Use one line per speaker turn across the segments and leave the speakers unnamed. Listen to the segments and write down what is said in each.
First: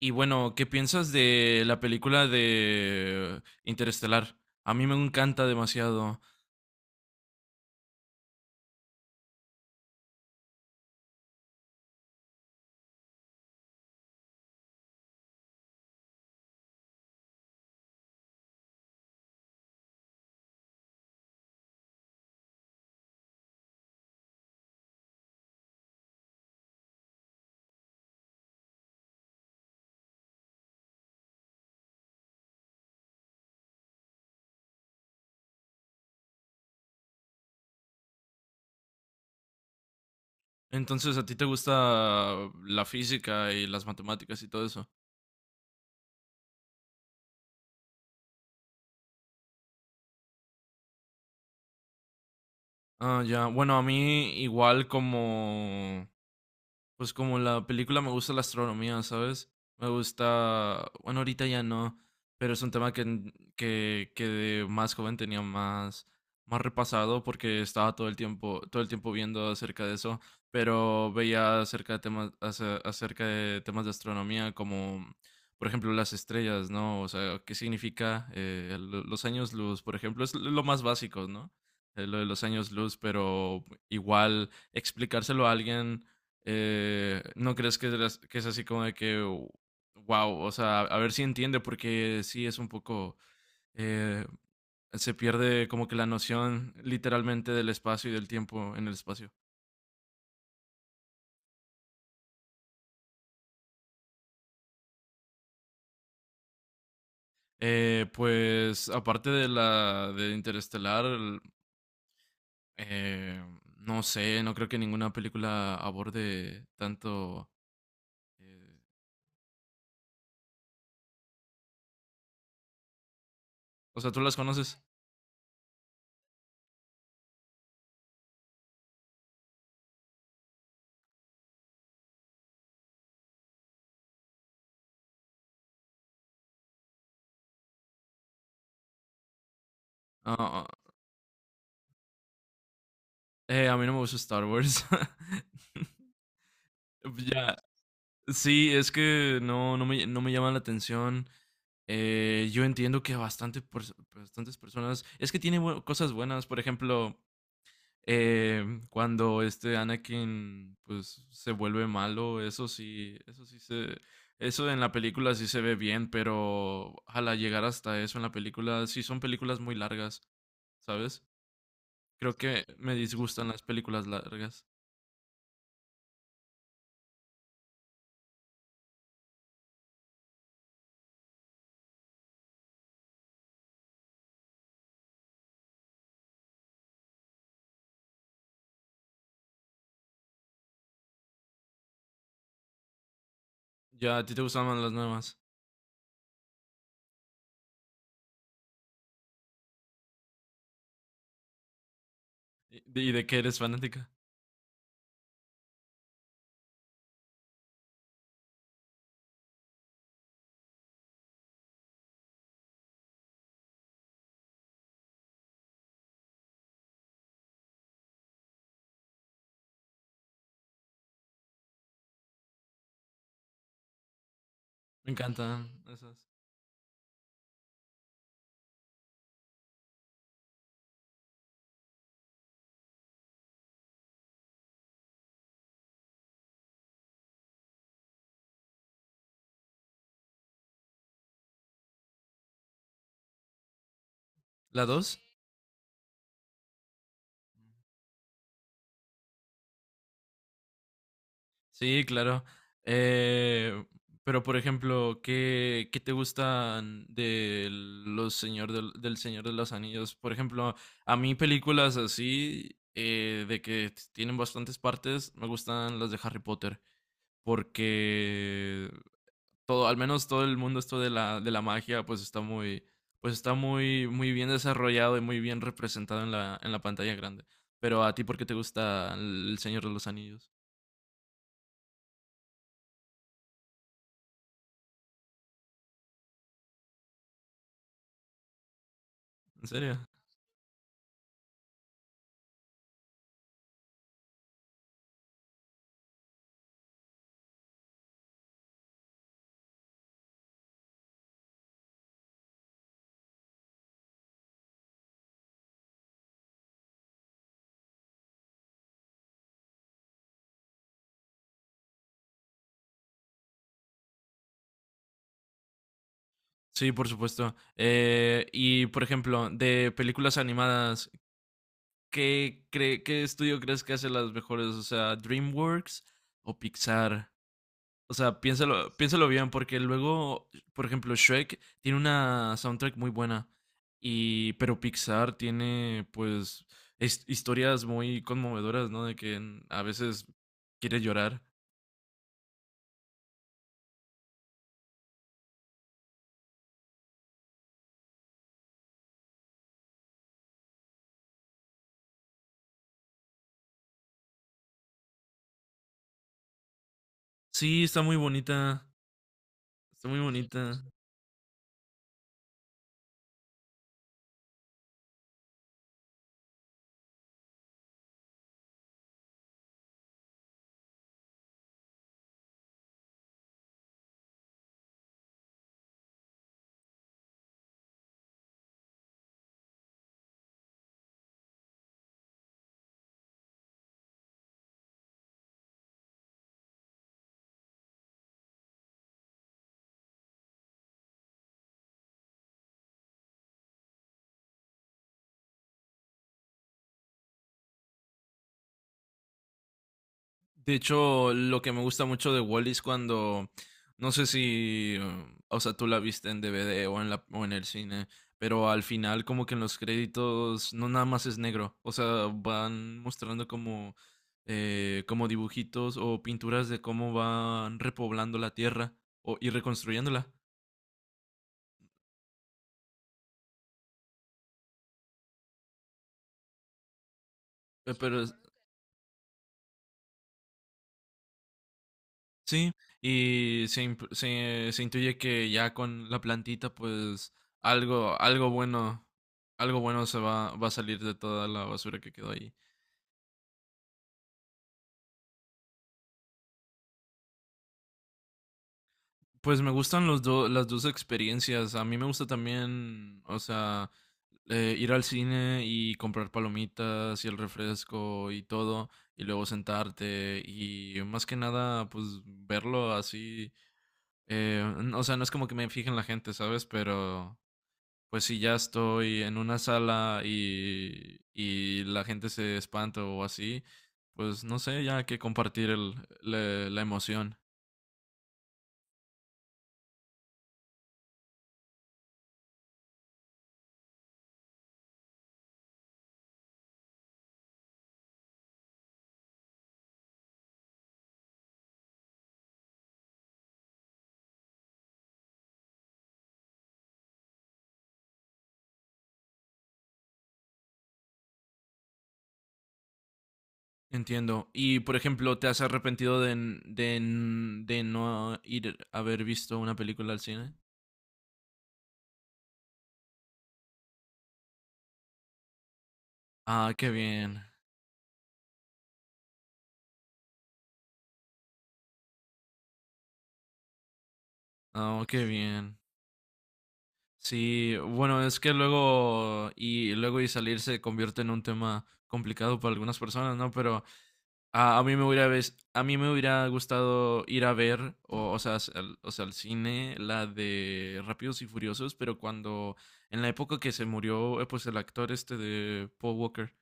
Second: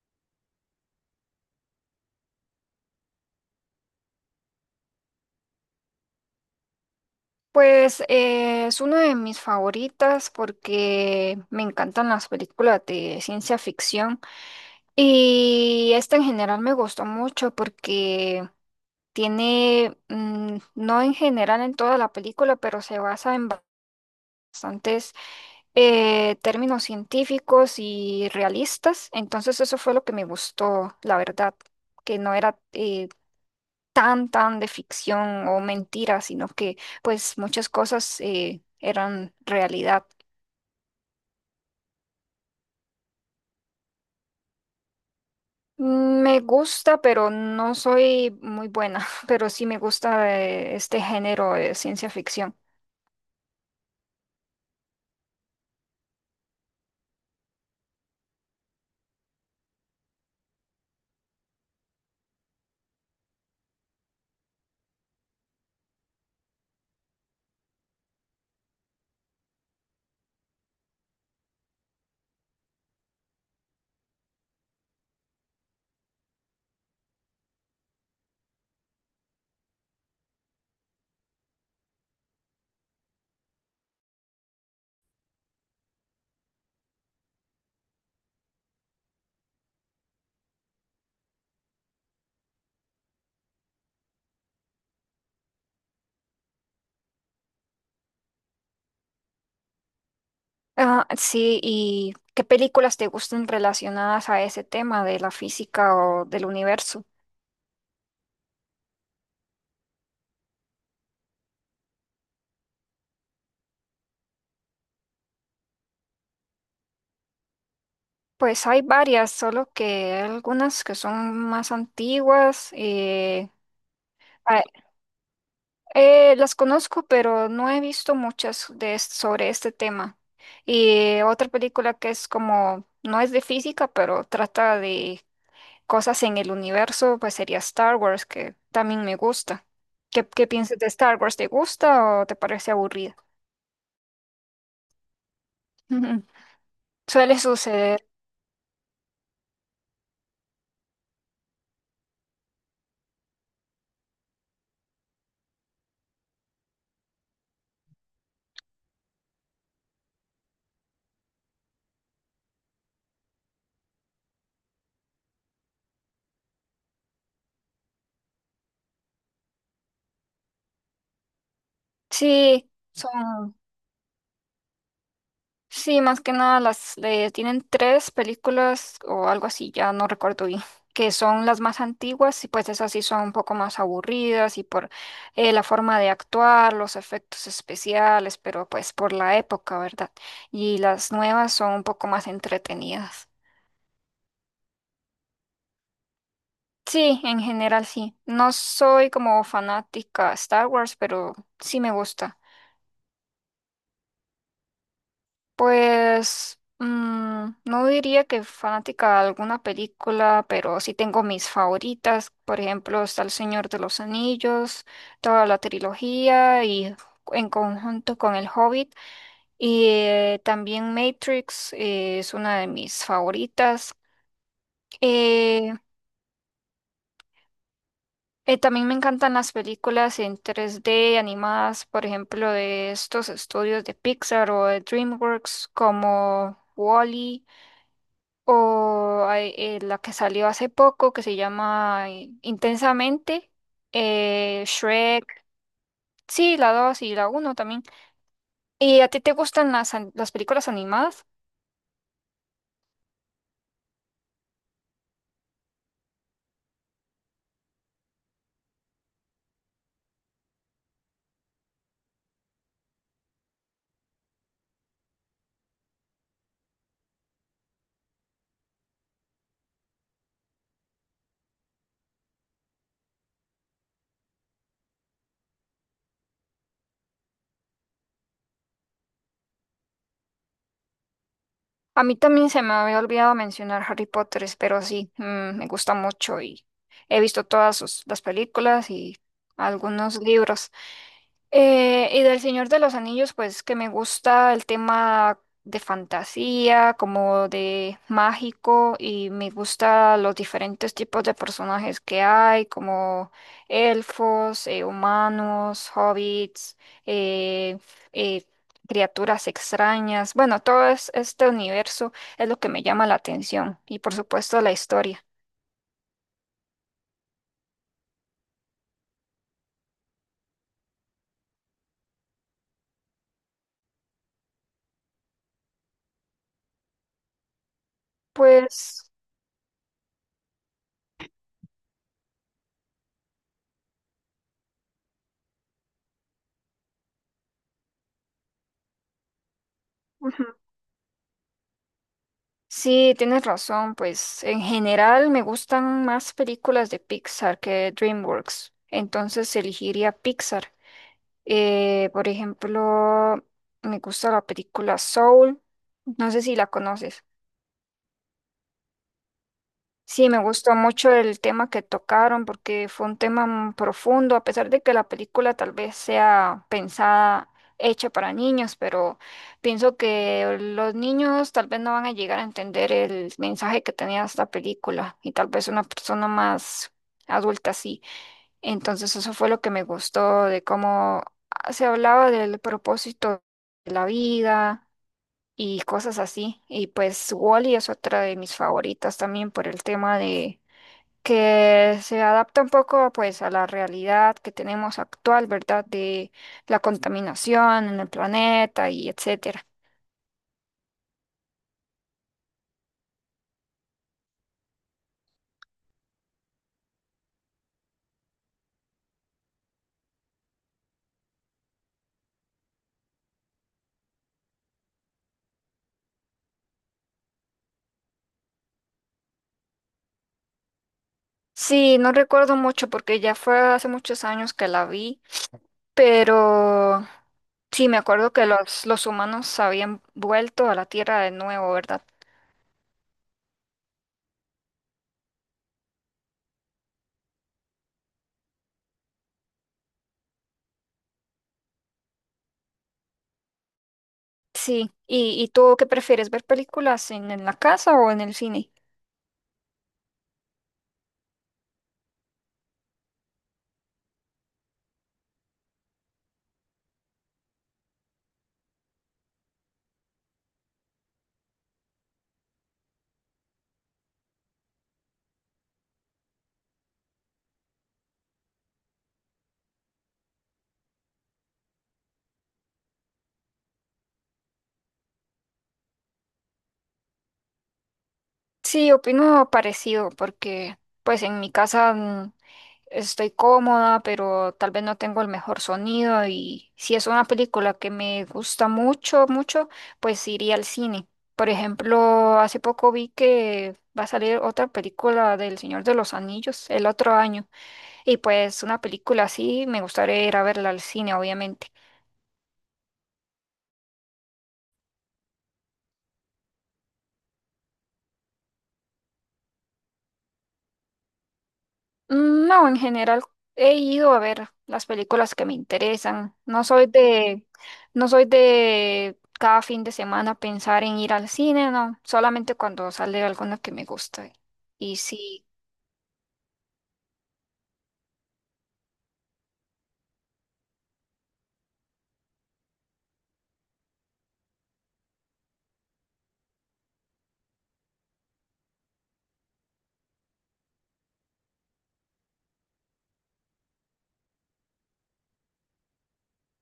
Y bueno, ¿qué piensas de la película de Interestelar? A mí me encanta demasiado.
Pues es una de mis favoritas porque me encantan las películas de ciencia ficción y esta en general me gustó mucho porque tiene, no en general en toda la película, pero se basa en bastantes términos científicos y realistas. Entonces eso fue lo que me gustó, la verdad, que no era tan de ficción o mentira, sino que pues muchas cosas eran realidad.
Entonces, ¿a ti te gusta la física y las matemáticas y todo eso?
Me gusta, pero no soy muy buena, pero sí me gusta este género de ciencia ficción.
Ah, ya. Bueno, a mí igual como pues como la película me gusta la astronomía, ¿sabes? Me gusta, bueno, ahorita ya no, pero es un tema que, que de más joven tenía más, más repasado porque estaba todo el tiempo viendo acerca de eso, pero veía acerca de temas, acerca de temas de astronomía como, por ejemplo, las estrellas, ¿no? O sea, ¿qué significa los años luz, por ejemplo? Es lo más básico, ¿no? Lo de los años luz, pero igual explicárselo a alguien ¿no crees que es, que es así como de que, wow, o sea, a ver si entiende, porque sí es un poco, eh, se pierde como que la noción literalmente del espacio y del tiempo en el espacio.
Ah, sí, ¿y qué películas te gustan relacionadas a ese tema de la física o del universo?
Pues aparte de la de Interestelar, eh, no sé, no creo que ninguna película aborde tanto.
Pues
eh,
hay varias, solo que hay algunas que son más antiguas.
o sea, ¿tú las conoces?
Las conozco, pero no he visto muchas sobre este tema. Y otra película que es como, no es de física, pero trata de cosas en el universo, pues sería Star Wars, que también me gusta. ¿Qué,
Ah,
qué
ah,
piensas de Star Wars? ¿Te gusta o te parece aburrida?
a mí no me gusta Star Wars.
Suele
Ya,
suceder.
sí, es que no, no me llama la atención. Yo entiendo que a bastante, bastantes personas. Es que tiene cosas buenas. Por ejemplo, cuando este Anakin pues se vuelve malo. Eso sí. Eso sí se. Eso en la película sí se ve bien. Pero ojalá llegar hasta eso en la película. Sí, son películas muy largas. ¿Sabes? Creo que
Sí,
me disgustan
son.
las películas largas.
Sí, más que nada las tienen tres películas o algo así, ya no recuerdo bien, que son las más antiguas y pues esas sí son un poco más aburridas y por la forma de actuar, los efectos especiales, pero pues por la época, ¿verdad? Y las nuevas son un poco más entretenidas.
Ya, ¿a ti te gustan más las nuevas?
Sí, en general sí. No soy como fanática de Star Wars, pero sí me gusta.
¿Y de qué eres fanática?
Pues no diría que fanática de alguna película, pero sí tengo mis favoritas. Por ejemplo, está El Señor de los Anillos, toda la trilogía y en conjunto con El Hobbit. Y también Matrix es una de mis favoritas.
Me encantan
Eh,
esas.
también me encantan las películas en tres d animadas, por ejemplo, de estos estudios de Pixar o de DreamWorks como Wall-E. O hay, la que salió hace poco, que se llama Intensamente,
¿La 2?
Shrek, sí, la 2 y la uno también. ¿Y a ti te gustan las, las películas animadas?
Sí, claro. Eh, pero, por ejemplo, ¿qué, qué te gustan de los del Señor de los Anillos? Por ejemplo, a mí películas así, de que tienen bastantes partes, me gustan las de Harry Potter, porque todo, al menos todo el mundo esto de de la magia, pues está muy, muy bien desarrollado y muy bien representado en en la pantalla grande. Pero a ti, ¿por qué te gusta El Señor de los Anillos?
A mí también se me había olvidado mencionar Harry Potter, pero sí, me gusta mucho y he visto todas las películas y
¿En serio?
algunos libros. Y del Señor de los Anillos, pues que me gusta el tema de fantasía, como de mágico, y me gusta los diferentes tipos de personajes que hay, como elfos, humanos, hobbits, eh, eh, criaturas extrañas. Bueno, este universo es lo que me llama la atención, y por supuesto la historia.
Sí, por supuesto. Y por ejemplo, de películas animadas, ¿qué estudio crees que hace las mejores? O sea, ¿DreamWorks o Pixar? O sea, piénsalo,
Pues...
piénsalo bien, porque luego, por ejemplo, Shrek tiene una soundtrack muy buena, pero Pixar tiene, pues, historias muy conmovedoras, ¿no? A veces quiere llorar.
Sí, tienes razón, pues en general me gustan más películas de Pixar que DreamWorks, entonces elegiría Pixar. Por ejemplo, me gusta la película Soul, no sé si la conoces.
Sí, está muy bonita, está muy
Sí, me gustó
bonita.
mucho el tema que tocaron porque fue un tema profundo, a pesar de que la película tal vez sea pensada, hecha para niños, pero pienso que los niños tal vez no van a llegar a entender el mensaje que tenía esta película y tal vez una persona más adulta sí. Entonces eso fue lo que me gustó de cómo se hablaba del propósito de la vida y cosas así. Y pues Wall-E es otra de mis favoritas también por el tema de que se adapta un poco pues a la realidad que tenemos actual, ¿verdad? De la contaminación en el planeta y etcétera.
De hecho, lo que me gusta mucho de Wally es cuando, no sé si, o sea, tú la viste en DVD o en o en el cine, pero al final como que en los créditos no nada más es negro, o sea, van mostrando como, como dibujitos o pinturas de cómo van repoblando la tierra y reconstruyéndola.
Sí, no recuerdo mucho porque ya fue hace muchos años que la vi, pero sí
Eh,
me
Pero
acuerdo
es-
que los humanos habían vuelto a la Tierra de nuevo, ¿verdad?
Sí, y se, se intuye que ya con la plantita, pues algo, algo bueno va a salir de toda la basura que quedó ahí.
Sí. Y tú qué prefieres ver películas en la casa o en el cine?
Pues me gustan las dos experiencias. A mí me gusta también, o sea, ir al cine y comprar palomitas y el refresco y todo, y luego sentarte y más que nada, pues verlo así. O sea, no es como que me fije en la gente, ¿sabes? Pero pues si ya estoy en una sala y la gente se espanta o así, pues no sé, ya hay que compartir la emoción.
Sí, opino parecido porque pues en mi casa estoy cómoda, pero tal vez no tengo el mejor sonido y si es una película que me gusta mucho, mucho, pues iría al cine. Por ejemplo, hace poco vi que va a salir otra película del Señor de los Anillos el otro año y pues una película así me gustaría ir a verla al cine, obviamente.
Entiendo. Y por ejemplo, ¿te has arrepentido de, de no ir a haber visto una película al cine?
Mm, no, en general he ido a ver las películas que me interesan. No
Ah,
soy
qué bien.
de, no soy de cada fin de semana pensar en ir al cine, no. Solamente cuando sale alguna que me gusta. Y
Oh, qué
sí.
bien. Sí, bueno, es que luego y salir se convierte en un tema complicado para algunas personas, ¿no? Pero a mí me hubiera a mí me hubiera gustado ir a ver, o sea, o sea, al cine, la de Rápidos y Furiosos, pero cuando, en la época que se murió, pues el actor este de Paul Walker,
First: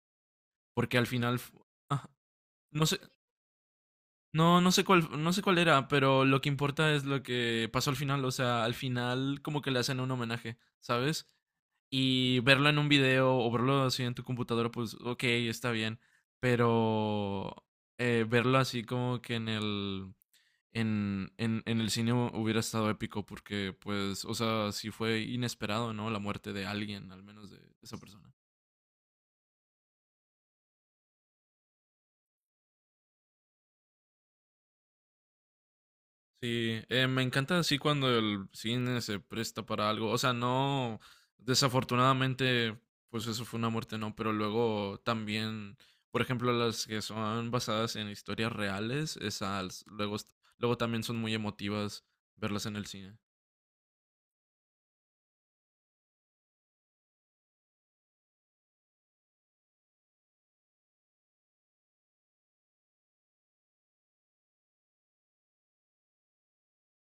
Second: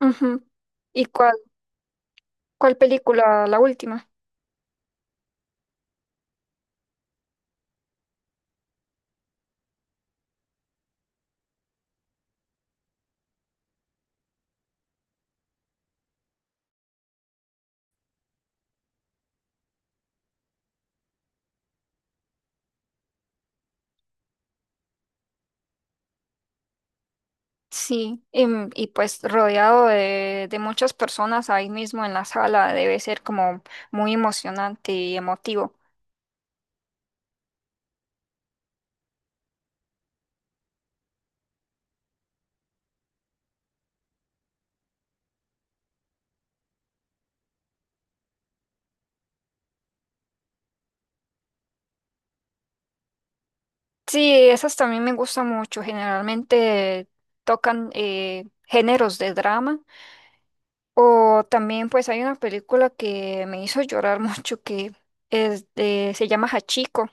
Ujú.
porque al
¿Y cuál,
final, ah,
cuál
no sé,
película? La última.
no, no sé cuál, no sé cuál era, pero lo que importa es lo que pasó al final, o sea, al final como que le hacen un homenaje, ¿sabes? Y verlo en un video o verlo así en tu computadora, pues ok, está bien. Pero verlo así como que en en el cine hubiera estado épico porque, pues, o sea, sí fue inesperado, ¿no? La muerte de alguien, al menos de esa
Sí.
persona.
Y, pues rodeado de muchas personas ahí mismo en la sala debe ser como muy emocionante y emotivo.
Sí, me encanta así cuando el cine se presta para algo. O sea, no, desafortunadamente, pues eso fue una muerte, no, pero luego también, por ejemplo, las que son basadas en historias reales, esas luego, luego también son muy emotivas verlas en el cine.
Sí, esas también me gustan mucho. Generalmente tocan géneros de drama. O también pues hay una película que me hizo llorar mucho que se llama Hachiko,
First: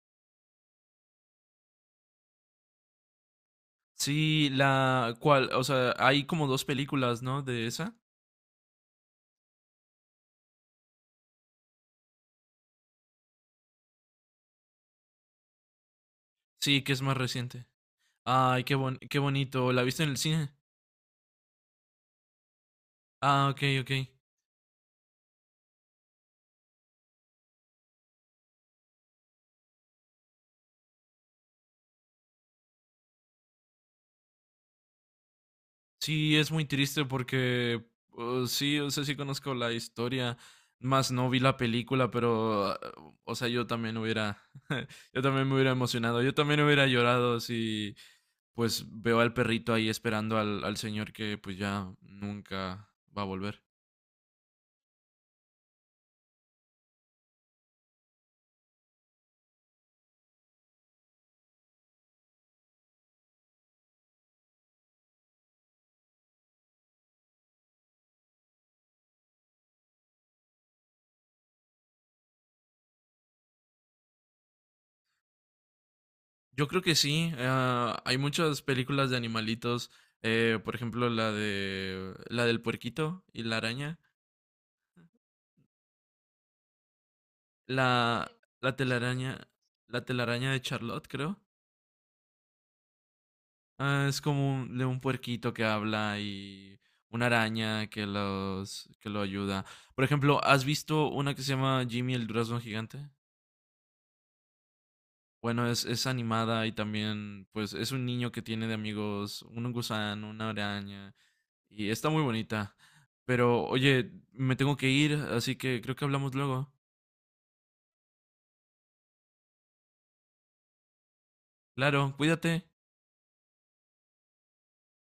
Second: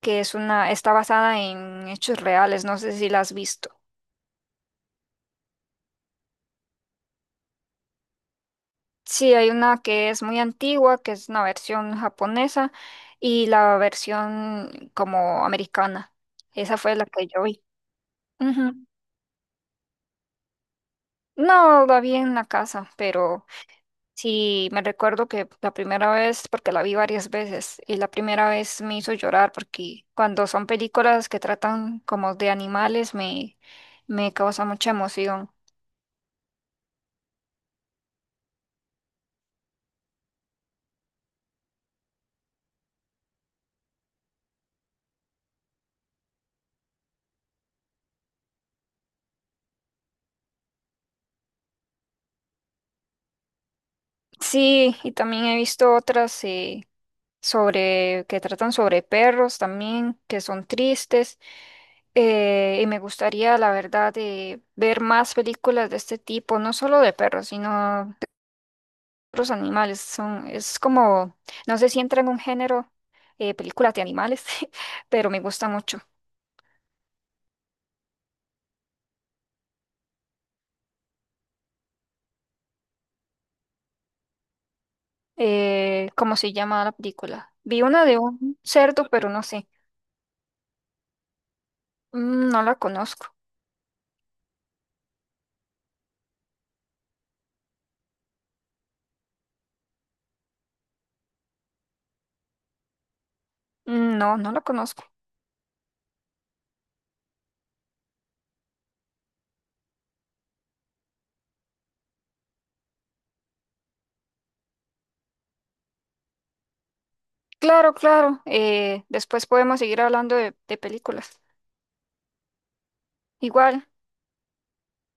que es una, está basada en hechos reales. No sé si la has visto.
Sí, la cual, o sea, hay como dos películas, ¿no? De esa.
Sí, hay una que es muy antigua, que es una versión japonesa y la versión como americana. Esa
Sí, que
fue
es
la
más
que yo vi.
reciente. Ay,
Ujú.
qué bonito. ¿La viste en el cine?
No, la vi en la casa, pero...
Ah, ok, ok.
Sí, me recuerdo que la primera vez, porque la vi varias veces, y la primera vez me hizo llorar porque cuando son películas que tratan como de animales me, me causa mucha emoción.
Sí, es muy triste porque sí, o sea, sí conozco la historia, más no vi la película, pero, o sea, yo también hubiera, yo también me hubiera emocionado, yo también hubiera llorado si, pues, veo al perrito ahí esperando al señor que, pues, ya nunca va a volver.
Sí, y también he visto otras sobre que tratan sobre perros también, que son tristes, y me gustaría, la verdad, de ver más películas de este tipo, no solo de perros, sino otros animales. Son, es como, no sé si entra en un género, películas de animales, pero me gusta mucho.
Yo creo que sí, ah, hay muchas películas de animalitos, por ejemplo, la del puerquito y la araña,
¿Cómo se llama la película? Vi una de
la,
un
la
cerdo, pero no
telaraña,
sé.
la telaraña de Charlotte, creo.
Mm, no la conozco.
Ah, es como un, de un puerquito que habla y una araña que los que lo ayuda. Por ejemplo, ¿has visto una que se llama Jimmy el durazno gigante?
Mm, no, no la conozco.
Bueno, es animada y también, pues, es un niño que tiene de amigos un gusano, una araña y está muy bonita. Pero, oye, me tengo que ir, así que creo que hablamos luego.
Claro, claro. Después podemos seguir hablando de películas.
Claro, cuídate.
Igual.